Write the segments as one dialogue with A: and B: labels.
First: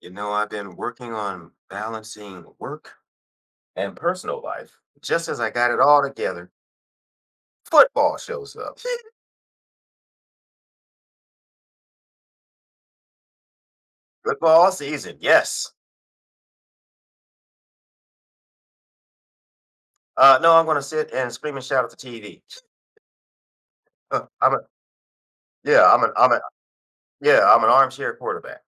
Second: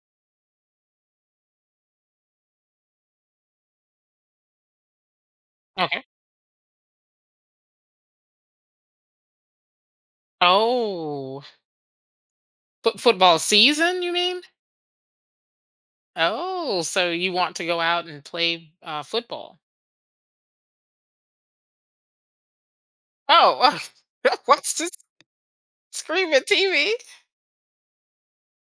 A: You know, I've been working on balancing work and personal life. Just as I got it all
B: Okay.
A: together, football shows up.
B: Oh, football season, you mean?
A: football season, yes.
B: Oh, so you want to go out and play football?
A: No, I'm going to sit and scream and shout at the TV.
B: Oh,
A: I'm a,
B: what's this
A: yeah, I'm an, I'm
B: scream
A: a,
B: at TV?
A: yeah, I'm an armchair quarterback.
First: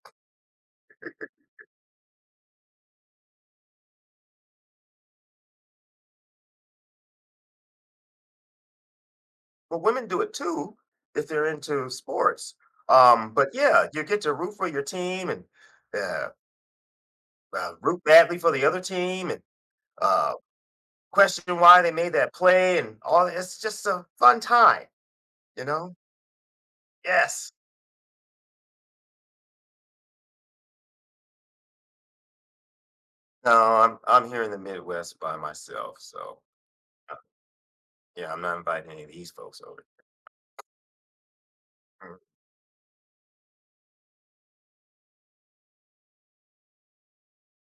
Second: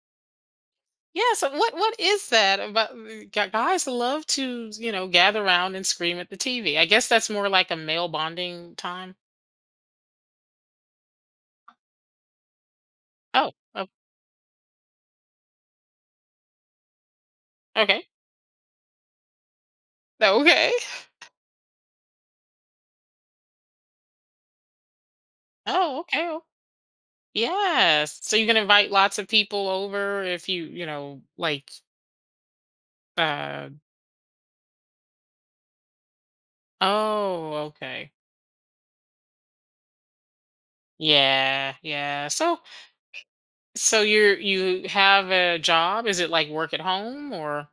B: Yeah. So what is that about? Guys love to gather around and scream at the TV. I guess that's more like a male bonding time.
A: But women do it too if they're into sports. Um, but
B: Oh, oh,
A: yeah, you get to root for your team and uh, root
B: okay.
A: badly for the other team and uh,
B: Okay.
A: question why they made that play and all. It's just a fun time, you know.
B: Oh, okay, oh,
A: Yes.
B: yes. So you can invite lots of people over if you know like
A: No,
B: uh
A: I'm here in the Midwest by myself, so uh,
B: oh, okay.
A: yeah, I'm not inviting any of these folks over.
B: Yeah,
A: Mm.
B: yeah. So you're you have a job? Is it like work at home or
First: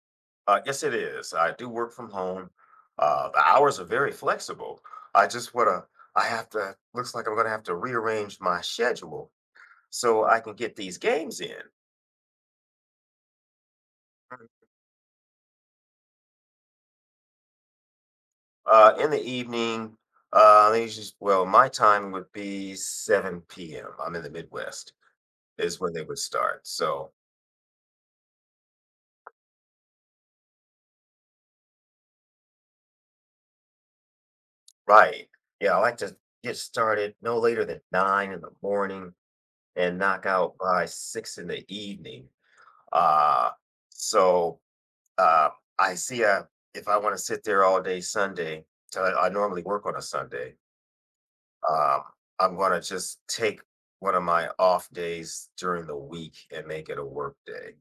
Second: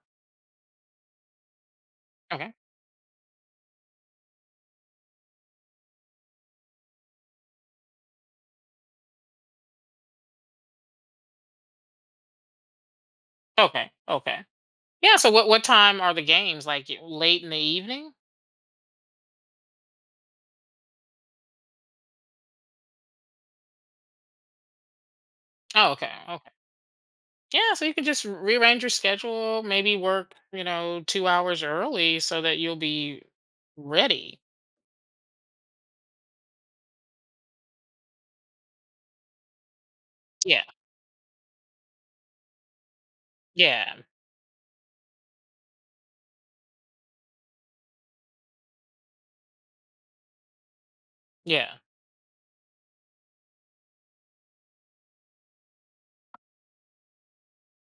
A: Yes, it is. I do work from home.
B: okay,
A: The hours are very flexible. I just wanna. I have to. Looks like I'm gonna have to rearrange my schedule so I can get these games in.
B: okay, okay?
A: Mm.
B: Yeah. So what time are the games? Like late in the evening?
A: In the evening, they usually, my time would be 7 p.m. I'm in the Midwest is
B: Oh,
A: when they
B: okay,
A: would
B: okay.
A: start. So
B: Yeah. So you can just rearrange your schedule. Maybe work, you know, 2 hours early so that you'll be ready.
A: right. Yeah, I like to get started no later than 9 in the morning and knock out
B: Yeah,
A: by 6 in the evening. Uh,
B: yeah,
A: so uh, I see If I want to sit there all day Sunday, so I normally work on a Sunday,
B: yeah.
A: um, I'm going to just take one of my off days during the week and make it a work day.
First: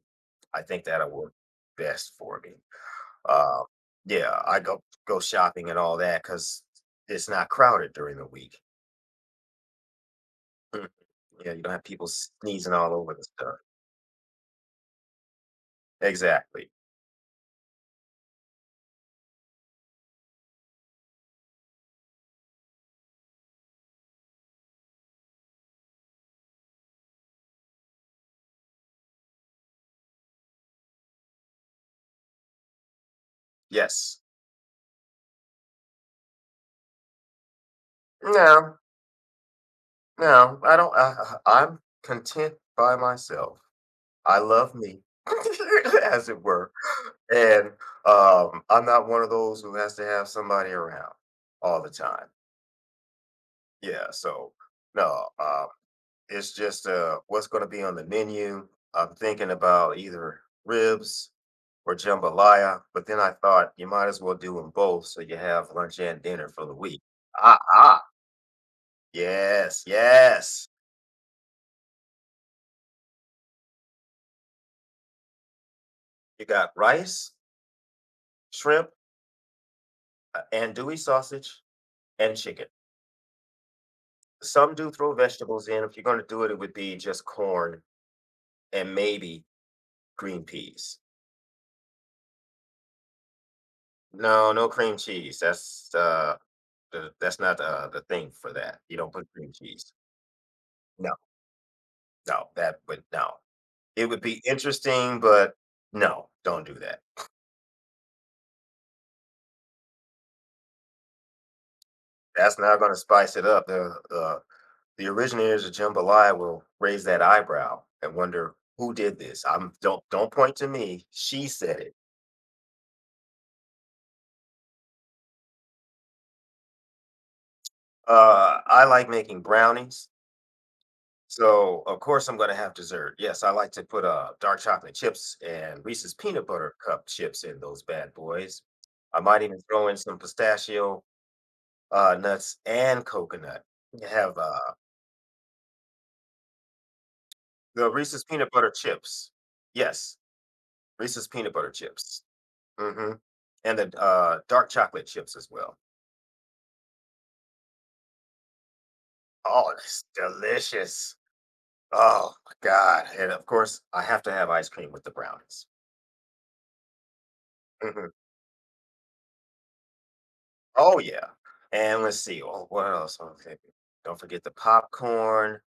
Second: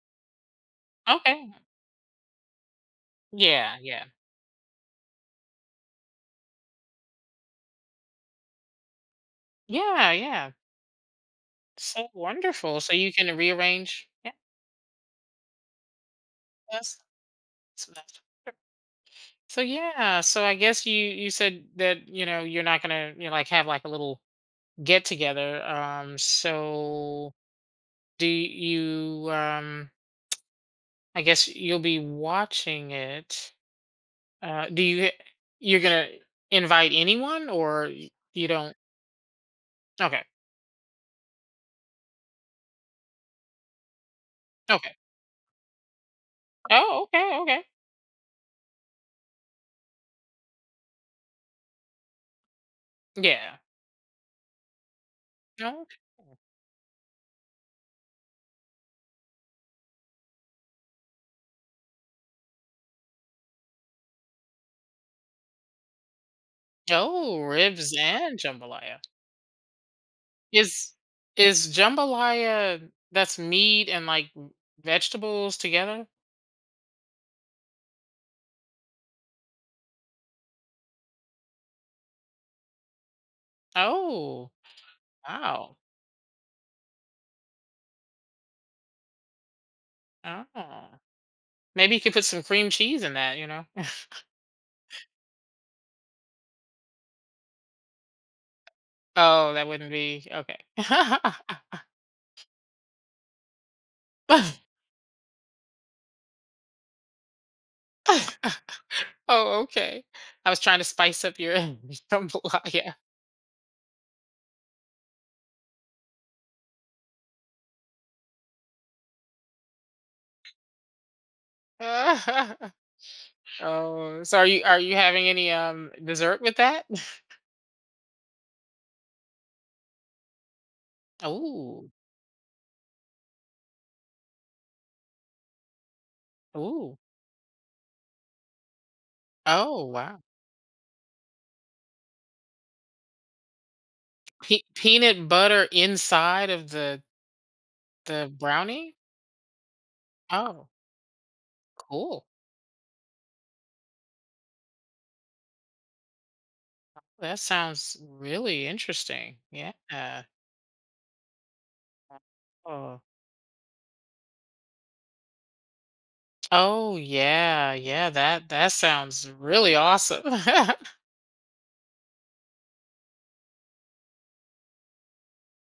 A: I think that'll work
B: Okay.
A: best for me. Um,
B: Yeah, yeah,
A: yeah, I go shopping and all that because it's not crowded during the week.
B: yeah, yeah.
A: Mhm. Yeah, you don't have people
B: So
A: sneezing
B: wonderful. So
A: all
B: you
A: over the
B: can
A: stuff.
B: rearrange. Yeah.
A: Exactly.
B: That's, that's So yeah, so I guess you said that you're not gonna, like have like a little get together. So do you? I guess you'll be watching it.
A: Yes.
B: Do you? You're gonna invite anyone, or you don't?
A: No,
B: Okay,
A: no, I don't. I'm content by myself. I love
B: okay.
A: me, as it were,
B: Oh, okay, okay.
A: and I'm not one of those who has to have somebody around all the time.
B: Yeah.
A: Yeah. So no.
B: Oh,
A: It's just what's going to be on the menu. I'm thinking about either ribs or jambalaya, but then I thought you might as well do them both so you have lunch and dinner for the week.
B: oh,
A: Ah,
B: ribs
A: ah,
B: and jambalaya.
A: yes, yes.
B: Is is jambalaya? That's meat and like vegetables together.
A: You got rice, shrimp, andouille sausage, and chicken.
B: Oh.
A: Some do throw vegetables
B: Oh.
A: in. If you're going to do it, it would be just corn and maybe green
B: Oh.
A: peas.
B: Maybe you could put some cream cheese in that?
A: No, no cream cheese. That's that's not the thing for that. You don't put cream
B: Oh, that wouldn't
A: cheese.
B: be
A: No.
B: okay.
A: No, that would no. It would be interesting, but no, don't do that.
B: Oh, okay. I was trying to spice up your
A: That's not
B: jambalaya.
A: gonna spice it up. The originators of jambalaya will raise that eyebrow and wonder who did this. I'm don't point to me. She said it.
B: Oh, so are you having any dessert with that?
A: I like making brownies, so
B: Ooh.
A: of course I'm gonna have dessert. Yes, I like to put dark chocolate chips and Reese's peanut butter
B: Ooh.
A: cup chips in those bad boys. I might even
B: Oh,
A: throw in some
B: wow.
A: pistachio nuts and coconut. You have
B: Peanut butter inside of
A: the Reese's
B: the
A: peanut butter
B: brownie?
A: chips. Yes,
B: Oh,
A: Reese's peanut butter chips.
B: cool.
A: Mhm, and the dark chocolate chips as well.
B: That sounds really interesting.
A: Oh,
B: Yeah.
A: it's delicious. Oh my
B: Oh.
A: god, and of course, I have to have ice cream with the brownies.
B: Oh yeah,
A: Mhm.
B: yeah, that that sounds really awesome.
A: Oh, yeah, and let's see, oh, what else? Okay, don't forget the popcorn,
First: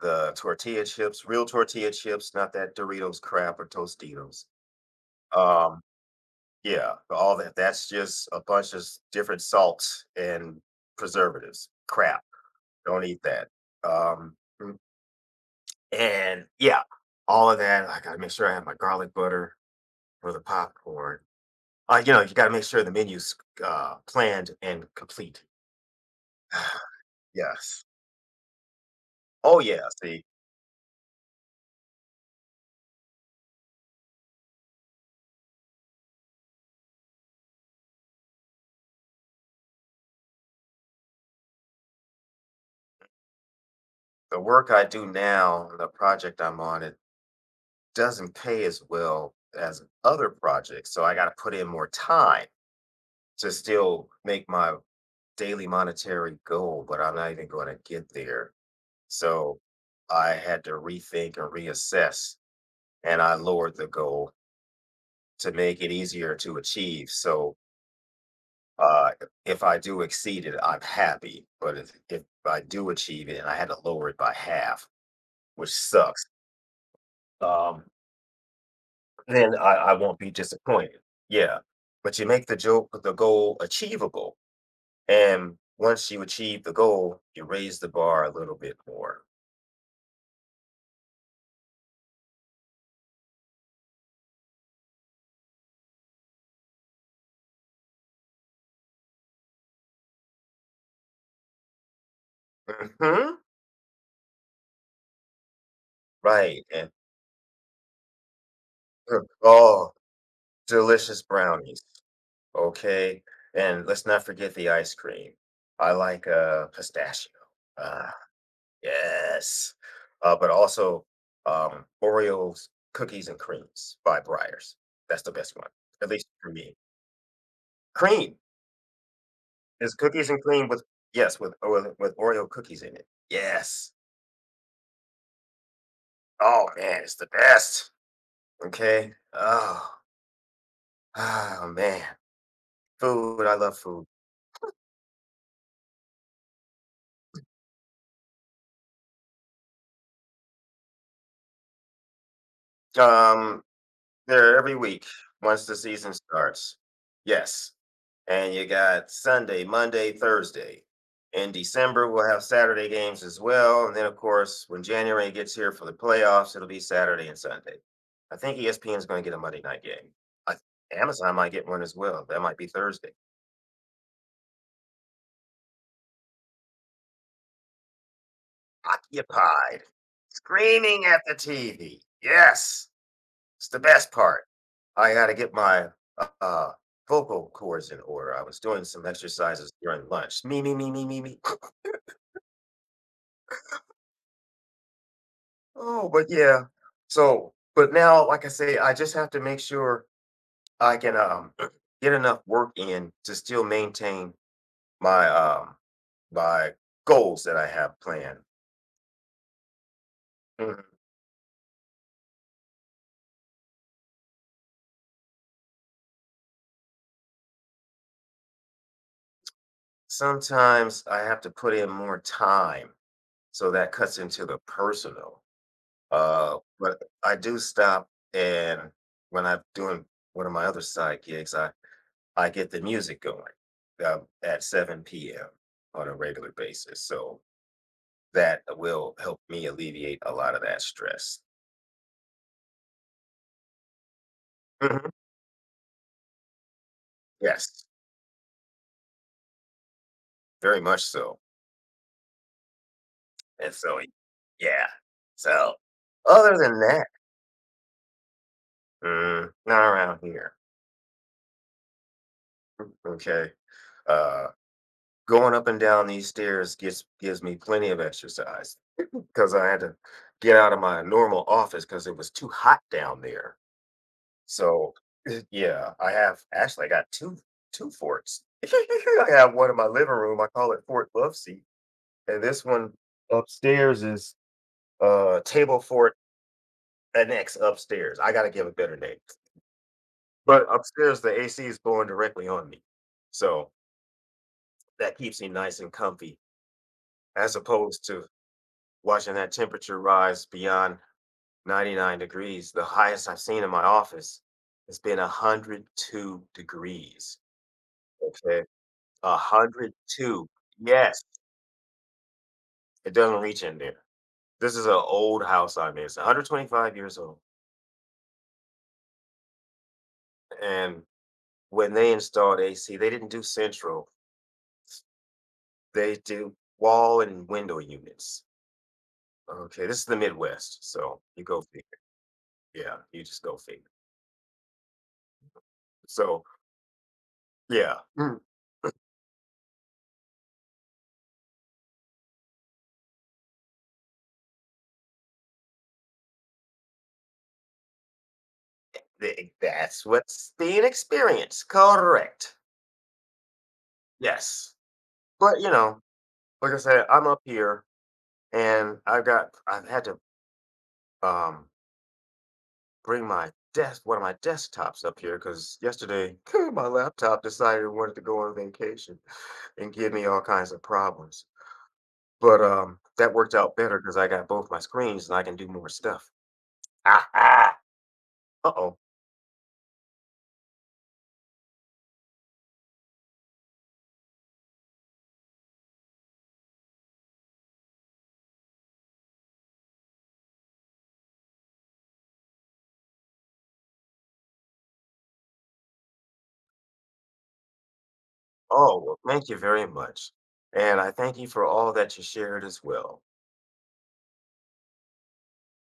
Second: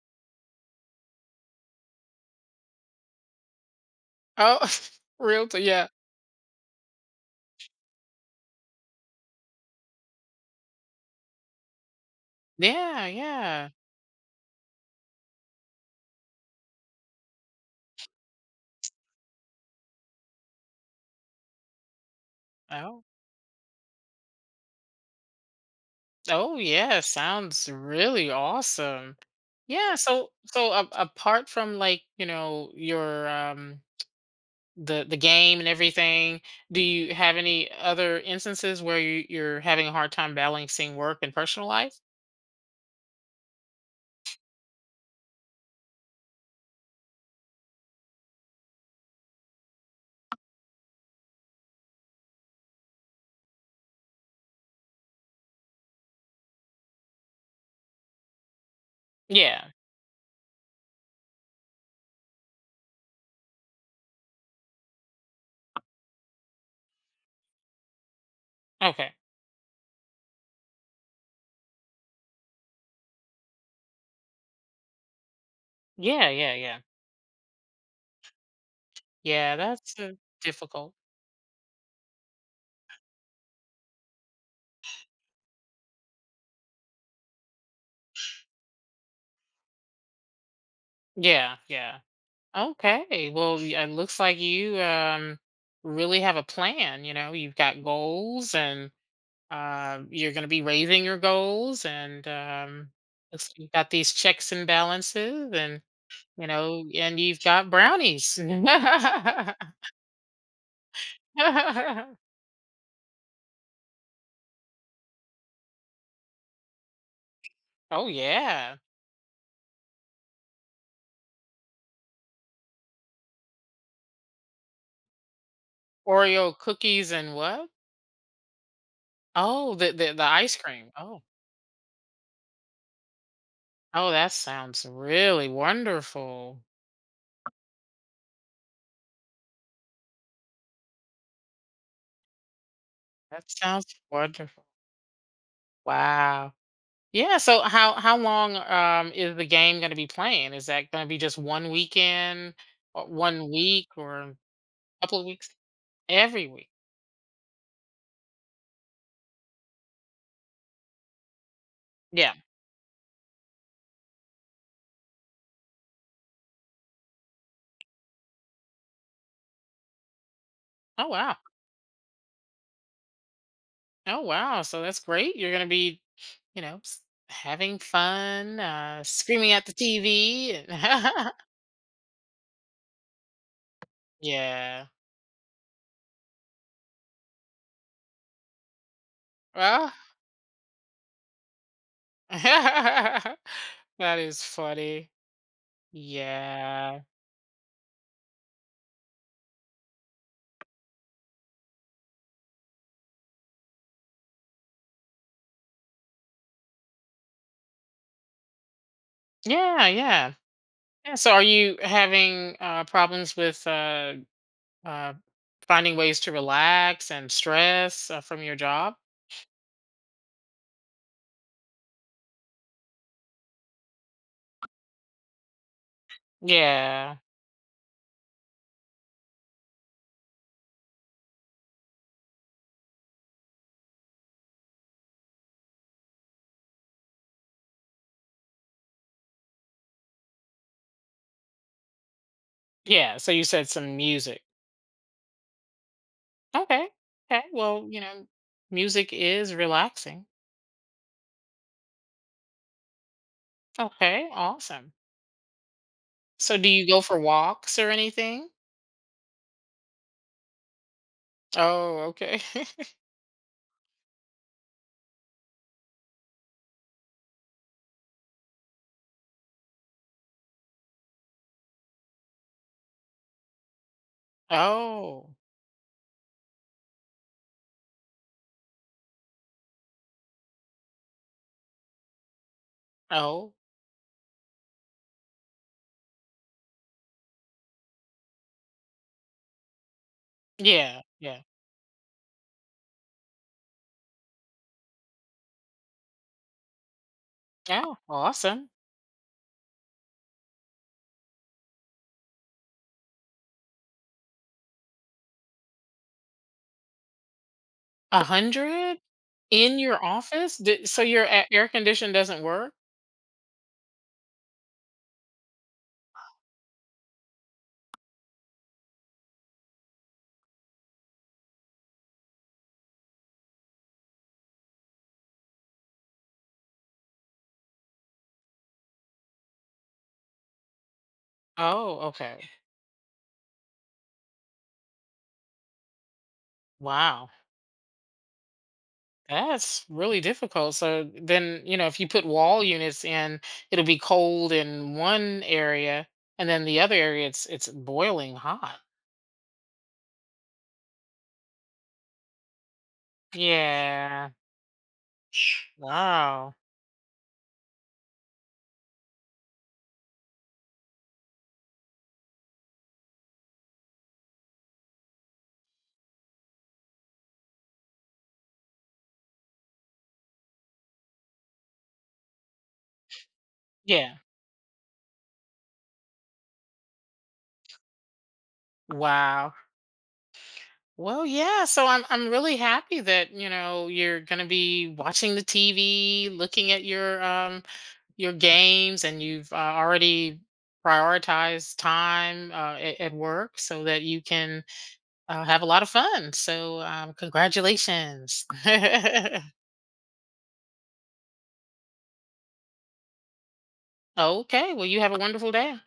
A: the tortilla chips, real tortilla chips, not that Doritos crap or Tostitos.
B: Oh, real t
A: Um
B: yeah.
A: Yeah, all that. That's just a bunch of different salts and preservatives. Crap. Don't
B: Yeah,
A: eat that.
B: yeah.
A: Um, mm, and yeah, all of that. I gotta make sure I have my garlic butter for the popcorn. You know, you gotta make sure the
B: Oh.
A: menu's planned and complete.
B: Oh yeah, sounds
A: yes.
B: really awesome.
A: Oh yeah.
B: Yeah,
A: See,
B: so so a apart from, like, you know, your the game and everything, do you have any other instances where you're having a hard time balancing work and personal life?
A: the work I do now, the project I'm on, it doesn't pay as well as other projects, so I gotta put in more time to still make my daily monetary goal, but I'm not even going to get there. So
B: Yeah.
A: I had to rethink and reassess, and I lowered the goal to make it easier to achieve. So uh,
B: Okay.
A: if I do exceed it, I'm happy. But if I do achieve it and I had to lower it by half, which sucks,
B: Yeah, yeah, yeah.
A: um, then
B: Yeah,
A: I
B: that's
A: won't be
B: difficult.
A: disappointed. Yeah. But you make the joke, the goal achievable. And once you achieve the goal, you raise the bar a little bit more.
B: Yeah, yeah. Okay. Well, it looks like you really have a plan, you know. You've got goals and you're going to be raising your goals and
A: Hmm.
B: looks like you've got these checks and balances and you
A: Right,
B: know,
A: and
B: and you've got brownies.
A: r oh, delicious brownies, okay? And let's not forget the ice cream. I like, pistachio.
B: Oh
A: Ah,
B: yeah.
A: yes. But also Oreos, Cookies and Creams by Breyers. That's the best one, at least for
B: Oreo
A: me.
B: cookies and what?
A: Cream!
B: Oh,
A: Is
B: the
A: cookies and
B: ice
A: cream with
B: cream. Oh.
A: yes, with Oreo cookies in it. Yes.
B: Oh, that sounds really wonderful.
A: Oh, man, it's the best, okay? Oh, oh, man. Food,
B: That
A: I love
B: sounds
A: food.
B: wonderful. Wow. Yeah, so how long is the game going to be playing? Is that going to be just one weekend or one
A: Um
B: week or a
A: They're every week
B: couple of weeks?
A: once the season
B: Every week.
A: starts. Yes, and you got Sunday, Monday, Thursday. In December, we'll
B: Yeah.
A: have Saturday games as well, and then, of course, when January gets here for the playoffs, it'll be Saturday and Sunday. I think ESPN is gonna get a Monday night game. I
B: Oh
A: Amazon
B: wow.
A: might get one as well, that might be Thursday.
B: Oh wow. So that's great. You're going to be, you know, having fun, screaming at the
A: Occupied,
B: TV.
A: screaming at
B: and-
A: the TV, yes. It's the best part.
B: yeah.
A: I gotta get my, uh, uh, vocal cords in order. I was doing some exercises
B: Well,
A: during lunch. Me, me, me, me, me, me.
B: that is funny.
A: Oh, but yeah.
B: Yeah.
A: So, but now, like I say, I just have to make sure I can, get enough work in to still maintain my, um, my goals that I have planned.
B: Yeah, yeah.
A: Mhm.
B: Yeah, so are you having problems with Uh, finding ways to relax and stress from your job?
A: Sometimes I have to put in more time, so that cuts into the personal. But
B: Yeah.
A: I do stop and when I'm doing one of my other side gigs, I get the music going at 7 p.m. on a regular basis. So that will help me alleviate a lot of that stress.
B: Yeah. So you said some music.
A: Mhm.
B: Okay. Okay.
A: Yes,
B: Well, you know, music is relaxing.
A: very much so. And so,
B: Okay.
A: yeah.
B: Awesome.
A: So other
B: So do
A: than
B: you go
A: that,
B: for walks or anything?
A: mm, not around here.
B: Oh, okay.
A: Okay. Uh, going up and down these stairs gives me plenty of exercise because I had to get out of my normal office because it was too hot down there. So
B: oh.
A: yeah, I have actually I got two forts. I have one in my living room. I call it Fort Loveseat, and this one
B: Oh.
A: upstairs is table fort annex upstairs. I got to give a better name, but
B: Yeah.
A: upstairs the
B: Yeah.
A: AC is blowing directly on me, so that keeps me nice and comfy as
B: Oh,
A: opposed to
B: awesome.
A: watching that temperature rise beyond 99 degrees. The highest I've seen in my office has been 102 degrees.
B: A
A: Okay.
B: hundred in your
A: 102.
B: office? Did, so
A: Yes.
B: your a- air condition doesn't work?
A: It doesn't reach in there. This is an old house I'm in. It's 125 years old. And when they installed AC, they didn't do central, they do wall and window units. Okay. This is the Midwest. So you go figure.
B: Oh, okay.
A: Yeah. You just go figure. So,
B: Wow.
A: yeah.
B: That's really difficult. So then, you know, if you put wall units in, it'll be cold in one area, and then the other area it's boiling hot.
A: Th that's what's being experienced, correct.
B: Yeah.
A: Yes. But, you know,
B: Wow.
A: like I said, I'm up here and I've had to, um, bring my desk one of my desktops up here because yesterday, my laptop decided it wanted to go on vacation and give me all kinds of problems. But, that worked out better
B: Yeah.
A: because I got both my screens and I can do more stuff. Ah, ah. Uh-oh.
B: Wow. Well, yeah. So I'm really happy that, you know, you're gonna be watching the TV, looking at your games, and you've already prioritized time at work so that you can I'll have a lot of fun. So, congratulations.
A: Oh, well,
B: okay.
A: thank you very much, and I thank you for all that you shared as well.
B: Well, you have a wonderful day.